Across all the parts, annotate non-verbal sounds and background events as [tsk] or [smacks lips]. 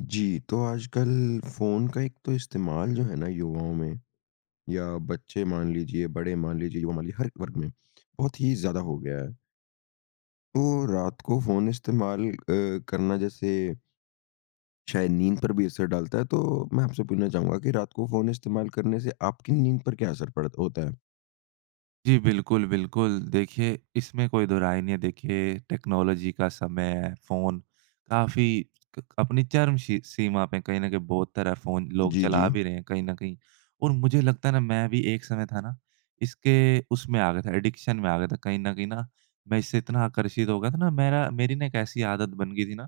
जी। तो आजकल फ़ोन का एक तो इस्तेमाल जो है ना, युवाओं में या बच्चे मान लीजिए, बड़े मान लीजिए युवा मान लिए हर वर्ग में, बहुत ही ज़्यादा हो गया है। तो रात को फ़ोन इस्तेमाल अ, करना जैसे शायद नींद पर भी असर डालता है तो मैं आपसे पूछना चाहूँगा कि रात को फ़ोन इस्तेमाल करने से आपकी नींद पर क्या असर पड़त होता है। जी। बिल्कुल, बिल्कुल। देखिए इसमें कोई दोहराय नहीं है देखिए, टेक्नोलॉज़ी का समय हैं। फ़ोन काफ़ी क अपनी चर्म शी सीमा पे कहीं न कहीं बहुत तरह फ़ोन लोग जी, चला जी। भी रहे हैं कहीं न कहीं और मुझे लगता है ना, मैं भी एक समय था ना इसके उसमें आ गया था एडिक्शन में आ गया था कहीं न कहीं न मैं इससे इतना आकर्षित हो गया था ना मेरा मेरी ना एक ऐसी आदत बन गई थी ना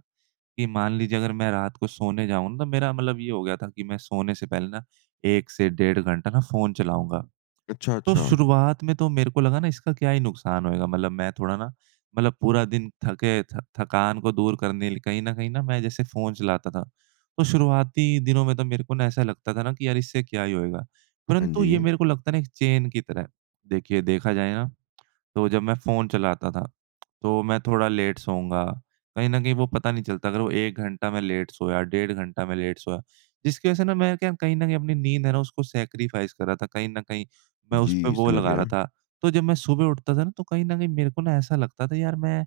कि मान लीजिए अगर मैं रात को सोने जाऊँ ना तो मेरा मतलब ये हो गया था कि मैं सोने से पहले ना 1 से डेढ़ घंटा ना फ़ोन चलाऊँगा। अच्छा, तो अच्छा। शुरुआत में तो मेरे को लगा ना इसका क्या ही नुकसान होएगा? मतलब मैं थोड़ा ना, मतलब पूरा दिन थके थ थकान को दूर करने ल कहीं न कहीं ना मैं जैसे फ़ोन चलाता था। तो शुरुआती दिनों में तो मेरे को ना ऐसा लगता था ना कि यार इससे क्या ही होएगा? हाँ, परंतु ये जी। मेरे को लगता है ना एक चैन की तरह। देखिए देखा जाए ना, तो जब मैं फ़ोन चलाता था तो मैं थोड़ा लेट सोऊँगा। कहीं न कहीं वो पता नहीं चलता अगर वो 1 घंटा में लेट सोया, डेढ़ घंटा में लेट सोया। जिसकी वज़ह से ना मैं क्या कहीं न कहीं अपनी नींद है ना, उसको सैक्रिफ़ाइस कर रहा था। कहीं न कहीं मैं उसपे जी। वो समझ लगा रहा गया। था। तो जब मैं सुबह उठता था ना तो कहीं न कहीं मेरे को ना ऐसा लगता था यार मैं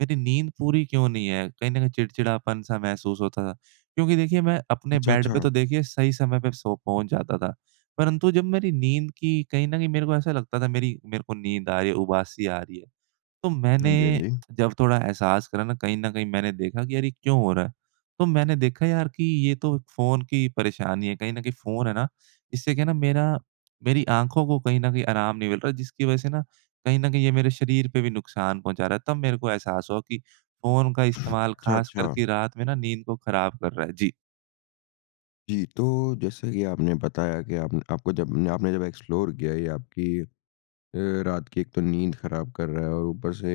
मेरी नींद पूरी क्यों नहीं है? कहीं न कहीं चिड़चिड़ापन-सा महसूस होता था। क्योंकि देखिए मैं अपने अच्छा, बेड पे अच्छा। तो देखिए सही समय पे सो पहुँच जाता था। परंतु, तो जब मेरी नींद की कहीं न कहीं मेरे को ऐसा लगता था मेरी मेरे को नींद आ रही है उबासी आ रही है। तो हाँ जी, हाँ मैंने जी। [clicks tongue] थोड़ा एहसास करा न कहीं न कहीं मैंने देखा कि यार ये क्यों हो रहा है? तो मैंने देखा यार कि ये तो फ़ोन की परेशानी है। कहीं न कहीं फ़ोन है ना, इससे क्या है ना मेरा मेरी आँखों को कहीं न कहीं आराम नहीं मिल रहा है जिसकी वज़ह से न कहीं न कहीं ये मेरे शरीर पे भी नुकसान पहुँचा रहा है तब मेरे को एहसास हुआ कि फ़ोन का इस्तेमाल अच्छा, ख़ास अच्छा। करके रात में न नींद को ख़राब कर रहा है, जी। जी। तो जैसा कि आपने बताया कि आपने आपको जब आपने जब एक्सप्लोर किया ये आपकी अ, रात की एक तो नींद खराब कर रहा है और ऊपर से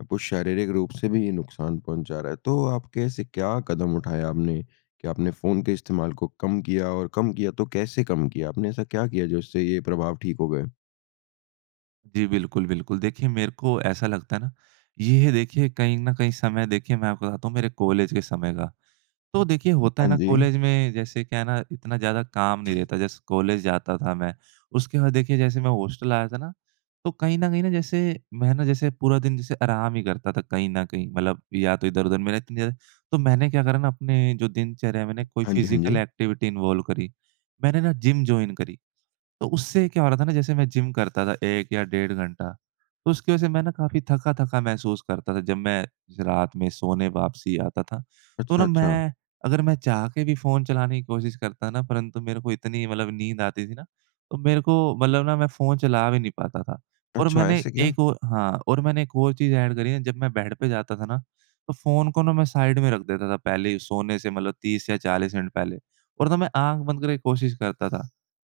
आपको शारीरिक रूप से भी ये नुकसान पहुँचा रहा है। तो आप कैसे क्या कदम उठाया आपने कि आपने फ़ोन के इस्तेमाल को कम किया और कम किया तो कैसे कम किया? आपने ऐसा क्या किया जिससे ये प्रभाव ठीक हो गए? जी बिल्कुल, बिल्कुल। देखिए मेरे को ऐसा लगता है ना ये देखिए कहीं न कहीं समय देखिए मैं आप बताता हूँ मेरे कॉलेज के समय का। तो देखिए होता है हाँ ना जी। कॉलेज में जैसे क्या है ना इतना ज़्यादा काम नहीं रहता। जैसे कॉलेज जाता था मैं उसके बाद देखिए जैसे मैं हॉस्टल आया था ना तो कहीं न कहीं ना जैसे मैं ना जैसे पूरा दिन जैसे आराम ही करता था कहीं न कहीं। मतलब या तो इधर-उधर [unintelligible] तो मैंने क्या करा ना अपने जो दिनचर्या में ना एक कोई हाँ जी, हाँ फिज़िकल जी। एक्टिविटी इन्वॉल्व करी। मैंने ना जिम जॉइन करी। तो उससे क्या हो रहा था ना जैसे मैं जिम करता था 1 या डेढ़ घंटा, तो उसकी वजह से मैं ना काफ़ी थका-थका महसूस करता था जब मैं रात में सोने वापसी आता था। तो अच्छा, ना अच्छा। मैं अगर मैं चाह के भी फ़ोन चलाने की कोशिश करता ना परंतु मेरे को इतनी मतलब नींद आती थी ना तो मेरे को मतलब ना मैं फ़ोन चला भी नहीं पाता था। और अच्छा, मैंने ऐसे क्या? एक और हाँ, और मैंने एक और चीज़ ऐड करी है। जब मैं बेड पे जाता था ना तो फ़ोन को ना मैं साइड में रख देता था पहले ही सोने से मतलब 30 या 40 मिनट पहले और ना मैं आँख बंद करके कोशिश करता था।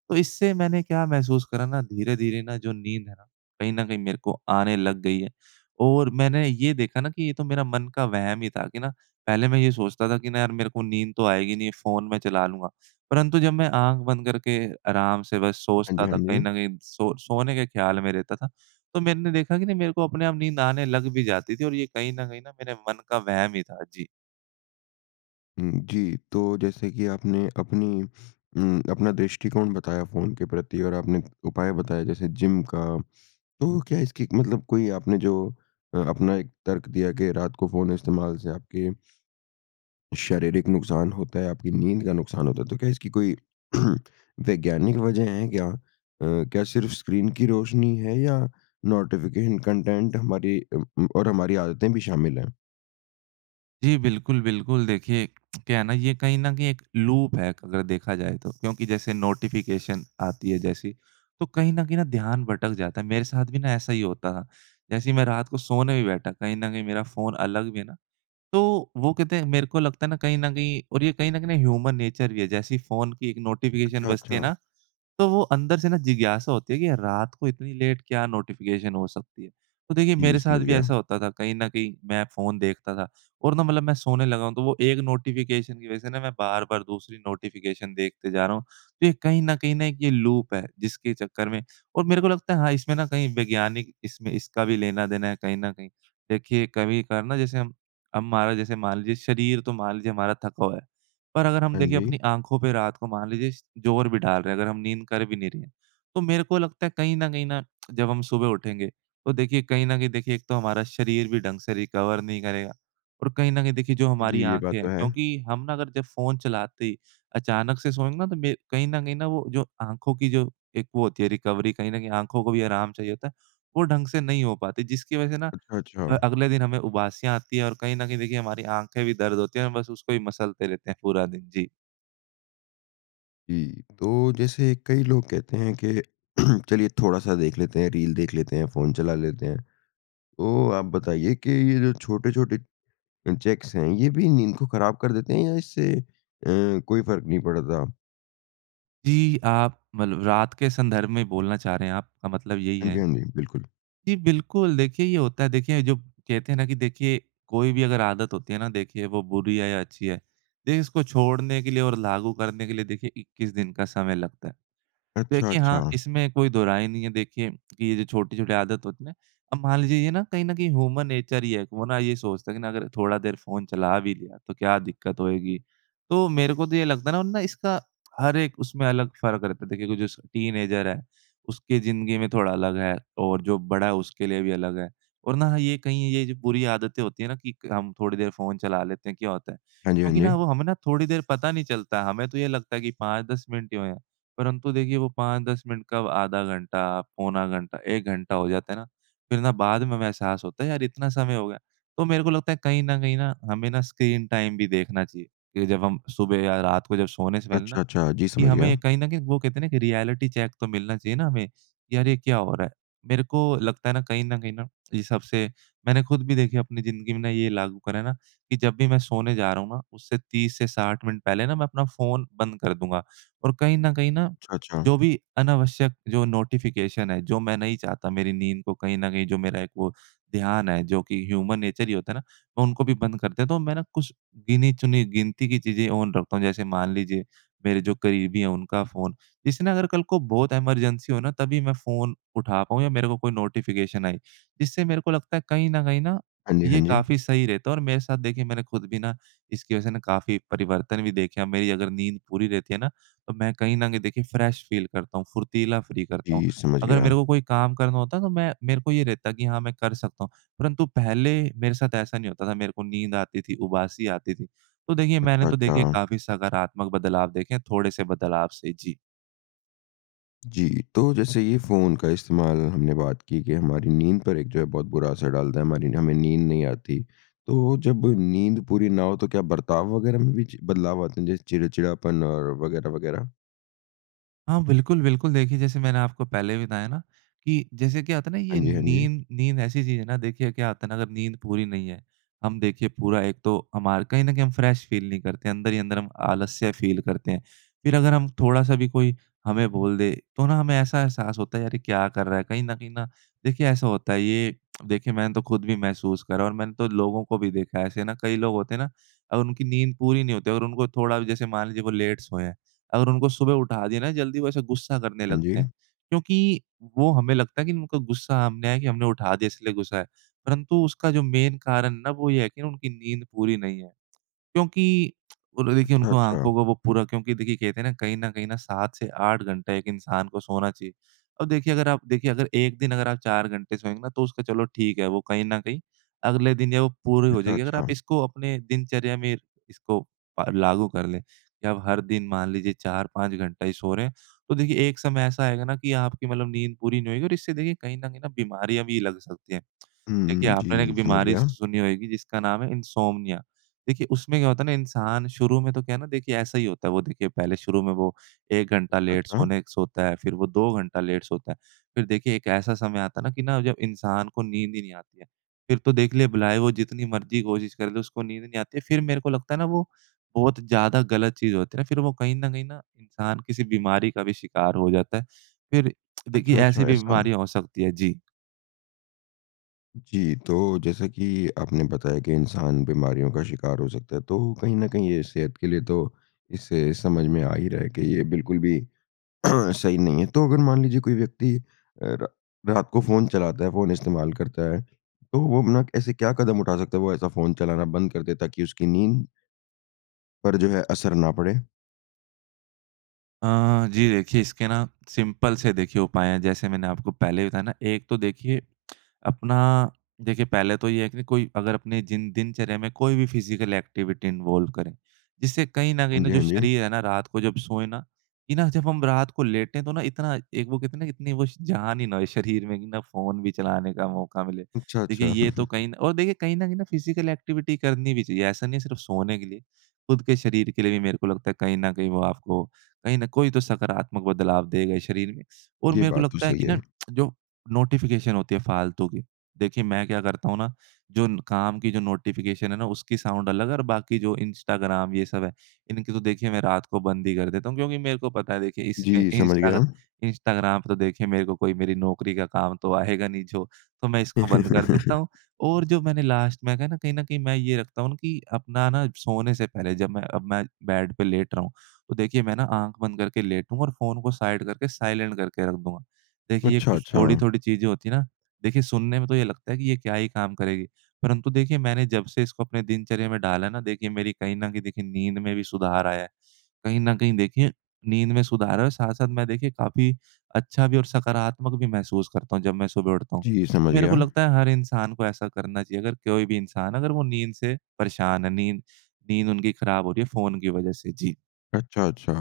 तो इससे मैंने क्या महसूस करा ना धीरे-धीरे ना जो नींद है ना कहीं न कहीं मेरे को आने लग गई है। और मैंने ये देखा ना कि ये तो मेरा मन का वहम ही था कि ना पहले मैं ये सोचता था कि ना यार मेरे को नींद तो आएगी नहीं फ़ोन मैं चला लूँगा। परंतु जब मैं आँख बंद करके आराम से बस हाँ जी, सोचता हाँ था कहीं जी। न कहीं सो सोने के ख्याल में रहता था तो मैंने देखा कि नहीं मेरे को अपने आप नींद आने लग भी जाती थी। और ये कहीं न कहीं ना मेरे मन का वहम ही था। जी। उम, जी। तो जैसे कि आपने अपनी उम, अपना दृष्टिकोण बताया फ़ोन के प्रति और आपने उपाय बताया जैसे जिम का तो क्या इसकी मतलब कोई आपने जो अ, अपना एक तर्क दिया कि रात को फ़ोन इस्तेमाल से आपके शारीरिक नुकसान होता है, आपकी नींद का नुकसान होता है। तो क्या इसकी कोई [clears throat] वैज्ञानिक वज़ह है क्या? अ, क्या सिर्फ़ स्क्रीन की रोशनी है या नोटिफ़िकेशन कंटेंट हमारी अ, उम, और हमारी आदतें भी शामिल हैं? जी। बिल्कुल, बिल्कुल देखिए, [smacks lips] क्या है ना, ये कहीं न कहीं एक लूप है एक अगर देखा जाए तो। क्योंकि जैसे नोटिफ़िकेशन आती है जैसी, तो कहीं न कहीं न ध्यान भटक जाता है। मेरे साथ भी ना ऐसा ही होता था। जैसे ही मैं रात को सोने भी बैठा कहीं न कहीं मेरा फ़ोन अलग भी है ना। तो वो कहते हैं मेरे को लगता है ना कहीं न कहीं और ये कहीं न कहीं ना ह्यूमन-नेचर भी है जैसे फ़ोन की एक नोटिफ़िकेशन अच्छा, बजती है अच्छा। ना, तो वो अंदर से ना जिज्ञासा होती है कि रात को इतनी लेट क्या नोटिफ़िकेशन हो सकती है? तो देखिए जी, मेरे साथ समझ भी गया। ऐसा होता था, कहीं न कहीं मैं फ़ोन देखता था और ना मतलब मैं सोने लगा हूँ तो वो एक नोटिफ़िकेशन की वज़ह से ना मैं बार-बार दूसरी नोटिफ़िकेशन देखते जा रहा हूँ तो ये कहीं न कहीं न एक ये लूप है। जिसके चक्कर में और मेरे को लगता है हाँ, इसमें ना कहीं वैज्ञानिक इसमें इसका भी लेना देना है कहीं न कहीं। देखिए कभी-कभार ना जैसे हम हमारा जैसे मान लीजिए शरीर तो मान लीजिए हमारा थका हुआ है। पर अगर हम हाँ, देखिए जी। अपनी आँखों पे रात को मान लीजिए स ज़ोर भी डाल रहे हैं अगर हम नींद कर भी नहीं रहे हैं। तो मेरे को लगता है कहीं न कहीं न [smacks lips] जब हम सुबह उठेंगे तो देखिए कहीं न कहीं देखिए एक तो हमारा शरीर भी ढंग से रिकवर नहीं करेगा और कहीं न कहीं देखिए जो जी, हमारी ये बात आँखें तो हैं है। क्योंकि हम ना अगर जब फ़ोन चलाते ही अचानक से सोएँगे ना तो मेर कहीं न कहीं न वो जो आँखों की जो एक वो होती है रिकवरी कहीं न कहीं आँखों को भी आराम चाहिए होता है वो ढंग से नहीं हो पाती जिसकी वज़ह से ना अच्छा, अ, अच्छा। अगले दिन हमें उबासियाँ आती है और कहीं न कहीं देखिए हमारी आँखें भी दर्द होती है बस उसको ही मसलते रहते हैं पूरा दिन। जी। जी। तो जैसे कई लोग कहते हैं कि [clears throat] चलिए थोड़ा-सा देख लेते हैं, रील देख लेते हैं, फ़ोन चला लेते हैं। तो आप बताइए कि ये जो छोटे-छोटे अ, चेक्स हैं ये भी नींद को खराब कर देते हैं या इससे अ, कोई फ़र्क नहीं पड़ता? जी आप मतलब रात के संदर्भ में बोलना चाह रहे हैं, आपका मतलब यही हाँ है। जी, हाँ जी। बिल्कुल। जी बिल्कुल, देखिए ये होता है। देखिए जो कहते हैं ना कि देखिए कोई भी अगर आदत होती है ना देखिए वो बुरी है या अच्छी है। देखिए इसको छोड़ने के लिए और लागू करने के लिए देखिए 21 दिन का समय लगता है। अच्छा, देखिए हाँ, अच्छा। इसमें कोई दोहराई नहीं है देखिए, कि ये जो छोटी-छोटी आदत होती है ना? अब मान लीजिए ये ना कहीं न कहीं ह्यूमन नेचर ही है। वो ना ये सोचता है कि ना अगर थोड़ा देर फ़ोन चला भी लिया तो क्या दिक्कत होएगी? तो मेरे को तो ये लगता है ना इसका हर एक उसमें अलग फ़र्क रहता है। देखिए कोई जैसे टीनेजर है, उसकी जिंदगी में थोड़ा अलग है और जो बड़ा है उसके लिए भी अलग है और ना ये कहीं ये जो बुरी आदतें होती हैं ना कि क हम थोड़ी देर फ़ोन चला लेते हैं क्या होता है? हाँ जी, हाँ क्योंकि जी। ना वो हमें ना थोड़ी देर पता नहीं चलता, हमें तो ये लगता है कि 5-10 मिनट ही हुए हैं। परंतु देखिए वो 5-10 मिनट कब आधा घंटा, पौना घंटा, 1 घंटा हो जाता है ना फ़िर ना बाद में हमें एहसास होता है यार इतना समय हो गया। तो मेरे को लगता है कहीं न कहीं ना हमें ना स्क्रीन टाइम भी देखना चाहिए कि जब हम सुबह या रात को जब सोने से पहले ना अच्छा, अच्छा जी कि समझ गया। हमें कहीं न कहीं वो कहते हैं ना कि रियलिटी चेक तो मिलना चाहिए ना हमें, कि यार ये क्या हो रहा है? मेरे को लगता है ना कहीं न कहीं ना इन सब से मैंने ख़ुद भी देखी है अपनी जिंदगी में ना ये लागू करा है ना कि जब भी मैं सोने जा रहा हूँ ना उससे 30 से 60 मिनट पहले ना मैं अपना फ़ोन बंद कर दूँगा। और कहीं न कहीं ना अच्छा, अच्छा। जो भी अनावश्यक जो नोटिफ़िकेशन है, जो मैं नहीं चाहता मेरी नींद को कहीं न कहीं जो मेरा एक वो ध्यान है, जो कि ह्यूमन नेचर ही होता है ना, उनको भी बंद कर दे तो मैं कुछ गिनी-चुनी गिनती की चीज़ें ऑन रखता हूँ जैसे मान लीजिए मेरे जो करीबी है उनका फ़ोन इससे ना अगर कल को बहुत इमरजेंसी हो ना तभी मैं फ़ोन उठा पाऊँ या मेरे को कोई नोटिफ़िकेशन आई, जिससे मेरे को लगता है कहीं न कहीं ना हाँ जी, हाँ ये जी। काफ़ी सही रहता है और मेरे साथ देखिए मैंने ख़ुद भी ना इसकी वज़ह से काफ़ी परिवर्तन भी देखे हैं। मेरी अगर नींद पूरी रहती है ना तो मैं कहीं न कहीं देखिए फ्रेश फ़ील करता हूँ फुर्तीला फ्री करता हूँ। जी समझ अगर मेरे गया। को कोई काम करना होता तो मैं मेरे को ये रहता कि हाँ मैं कर सकता हूँ। परंतु पहले मेरे साथ ऐसा नहीं होता था। मेरे को नींद आती थी, उबासी आती थी। तो देखिए मैंने अच्छा, तो देखिए अच्छा। काफ़ी सकारात्मक बदलाव देखे हैं थोड़े से बदलाव से जी। जी। तो जैसे ये फ़ोन का इस्तेमाल हमने बात की कि हमारी नींद पर एक जो है बहुत बुरा असर डालता है हमारी हमें नींद नहीं आती। तो जब नींद पूरी ना हो तो क्या बर्ताव वग़ैरह में भी चि बदलाव आते हैं जैसे चिड़चिड़ापन और वग़ैरह वग़ैरह? हाँ बिल्कुल, बिल्कुल। देखिए जैसे मैंने आपको पहले भी बताया ना कि जैसे क्या होता है ना ये हाँ जी, हाँ जी। नींद, नींद ऐसी चीज़ है ना। देखिए क्या होता है ना अगर नींद पूरी नहीं है। हम देखिए पूरा एक तो हमार कहीं न कहीं हम फ़्रेश फ़ील नहीं करते हैं, अंदर ही अंदर हम आलस्य फ़ील करते हैं। फ़िर अगर हम थोड़ा-सा भी कोई हमें बोल दे तो ना हमें ऐसा एहसास होता है यार ये क्या कर रहा है? कहीं न कहीं ना देखिए ऐसा होता है। ये [clicks tongue] देखिए मैंने तो ख़ुद भी महसूस करा और मैंने तो लोगों को भी देखा है ऐसे ना। कई लोग होते हैं ना अगर उनकी नींद पूरी नहीं होती और उनको थोड़ा भी जैसे मान लीजिए वो लेट सोए हैं अगर उनको सुबह उठा दिया ना जल्दी वो ऐसे ग़ुस्सा करने हाँ लगते जी। हैं। क्योंकि वो हमें लगता है कि उनका ग़ुस्सा हमने है कि हमने उठा दिया इसलिए ग़ुस्सा है। परंतु उसका जो मेन कारण ना वो ये है कि उनकी नींद पूरी नहीं है। क्योंकि [clicks tongue] वो लोग देखिए अच्छा, उनको अच्छा। आँखों को वो पूरा क्योंकि देखिए कहते हैं ना कहीं न कहीं ना 7 से 8 घंटा एक इंसान को सोना चाहिए। अब देखिए अगर आप देखिए अगर 1 दिन अगर आप 4 घंटे सोएँगे ना तो उसका चलो ठीक है वो कहीं न कहीं अगले दिन या वो पूरी हो अच्छा, जाएगी। अगर आप अच्छा। इसको अपने दिनचर्या में इसको प लागू कर लें कि अब हर दिन मान लीजिए 4-5 घंटा ही सो रहे हैं। तो देखिए एक समय ऐसा आएगा ना कि आपकी मतलब नींद पूरी नहीं होएगी और इससे देखिए कहीं न कहीं ना बीमारियाँ भी लग सकती हैं। [clicks tongue] हुँ, देखिए हुँ, आपने एक जी। [smacks lips] समझ बीमारी स गया। सुनी होएगी जिसका नाम है इन्सोम्निया। देखिए उसमें क्या होता है ना इंसान शुरू में तो क्या है ना देखिए ऐसा ही होता है। वो देखिए पहले शुरू में वो 1 घंटा लेट अच्छा। सोने सोता है फ़िर वो 2 घंटा लेट सोता है। फ़िर देखिए एक ऐसा समय आता है ना कि ना अगर इंसान को नींद ही नहीं आती है। फ़िर तो देखलें भलाए वो जितनी मर्ज़ी कोशिश कर ले उसको नींद नहीं आती है। फ़िर मेरे को लगता है ना वो बहुत ज़्यादा गलत चीज़ होती है ना। फ़िर वो कहीं न कहीं ना इंसान किसी बीमारी का भी शिकार हो जाता है। फ़िर [clicks tongue] देखिए अच्छा, ऐसी अच्छा भी ऐसा। बीमारियाँ हो सकती है। जी। जी। तो जैसा कि आपने बताया कि इंसान बीमारियों का शिकार हो सकता है तो कहीं न कहीं ये सेहत के लिए तो, इससे समझ में आ ही रहा है कि ये बिल्कुल भी [clears throat] सही नहीं है। तो अगर मान लीजिए कोई व्यक्ति अ, रा रात को फ़ोन चलाता है फ़ोन इस्तेमाल करता है, तो वो अपना ऐसे क्या कदम उठा सकता है? वो ऐसा फ़ोन चलाना बंद कर दे ताकि उसकी नींद पर जो है असर ना पड़े। अ, जी देखिए इसके ना सिंपल से देखिए उपाय हैं। जैसे मैंने आपको पहले बताया ना एक तो देखिए [tsk] अपना देखिए पहले तो ये है कि कोई अगर अपने जिन दिनचर्या में कोई भी फ़िज़िकल एक्टिविटी इन्वॉल्व करे। जिससे कहीं न कहीं हाँ ना जी, जो हाँ जी। शरीर है ना रात को जब सोए ना, कि ना जब हम रात को लेटे तो ना इतना एक वो इतनी वो श जान ही ना हो शरीर में कि ना फ़ोन भी चलाने का मौका मिले। देखिए अच्छा-अच्छा। ये तो [chuckles] कहीं न और देखिए कहीं न कहीं ना फ़िज़िकल एक्टिविटी करनी भी चाहिए। ऐसा नहीं है सिर्फ़ सोने के लिए, खुद के शरीर के लिए भी मेरे को लगता है। कहीं न कहीं वो आपको कहीं न कोई तो सकारात्मक बदलाव देगा शरीर में और ये मेरे को बात तो लगता है सही कि है। ना [tsk] जो नोटिफ़िकेशन होती है फ़ालतू की, देखिए मैं क्या करता हूँ ना, जो न काम की जो नोटिफ़िकेशन है ना उसकी साउंड अलग है और बाकी जो इंस्टाग्राम ये सब है इनकी तो देखिए मैं रात को बंद ही कर देता हूँ। क्योंकि मेरे को पता है देखिए इसमें जी समझ गया। इंस्टाग इंस्टाग्राम तो देखिए मेरे को कोई मेरी नौकरी का काम तो आएगा नहीं जो तो मैं इसको बंद कर देता [laughs] हूँ और जो मैंने लास्ट में कहा ना कहीं न कहीं मैं ये रखता हूँ न कि अपना ना सोने से पहले जब मैं अब मैं बेड पे लेट रहा हूँ, तो देखिए मैं ना आँख बंद करके लेटूँगा और फ़ोन को साइड करके साइलेंट करके रख दूँगा। देखिए कुछ अच्छा-अच्छा। थोड़ी-थोड़ी चीज़ें होती हैं ना, देखिए सुनने में तो ये लगता है कि ये क्या ही काम करेगी? परंतु देखिए मैंने जब से इसको अपने दिनचर्या में डाला है ना देखिए मेरी कहीं न कहीं देखिए नींद में भी सुधार आया है। कहीं न कहीं देखिए नींद में सुधार है साथ-साथ मैं देखिए काफ़ी अच्छा भी और सकारात्मक भी महसूस करता हूँ जब मैं सुबह उठता हूँ। जी, तो समझ मेरे को गया। लगता है हर इंसान को ऐसा करना चाहिए। अगर कोई भी इंसान अगर वो नींद से परेशान है, नींद नींद उनकी खराब हो रही है फ़ोन की वजह से। जी। अच्छा-अच्छा।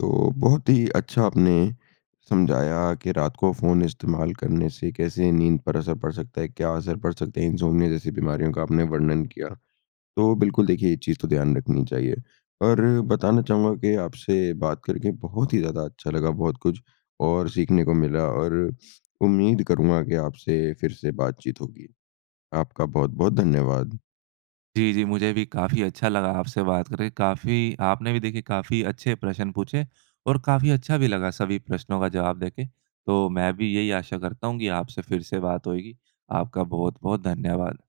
तो, बहुत ही अच्छा आपने समझाया कि रात को फ़ोन इस्तेमाल करने से कैसे नींद पर असर पड़ सकता है? क्या असर पड़ सकता है? इनसोमनिया जैसी बीमारियों का आपने वर्णन किया। तो बिल्कुल देखिए ये चीज़ तो ध्यान रखनी चाहिए। और बताना चाहूँगा कि आपसे बात करके बहुत ही ज़्यादा अच्छा लगा। बहुत कुछ और सीखने को मिला और [sniffs] उम्मीद करूँगा कि आपसे फ़िर से बातचीत होगी। आपका बहुत-बहुत धन्यवाद। जी, जी। मुझे भी काफ़ी अच्छा लगा आपसे बात करके, काफ़ी आपने भी देखिए काफ़ी अच्छे प्रश्न पूछे और काफ़ी अच्छा भी लगा सभी प्रश्नों का जवाब देके। तो मैं भी यही आशा करता हूँ कि आपसे फ़िर से बात होएगी। आपका बहुत-बहुत धन्यवाद।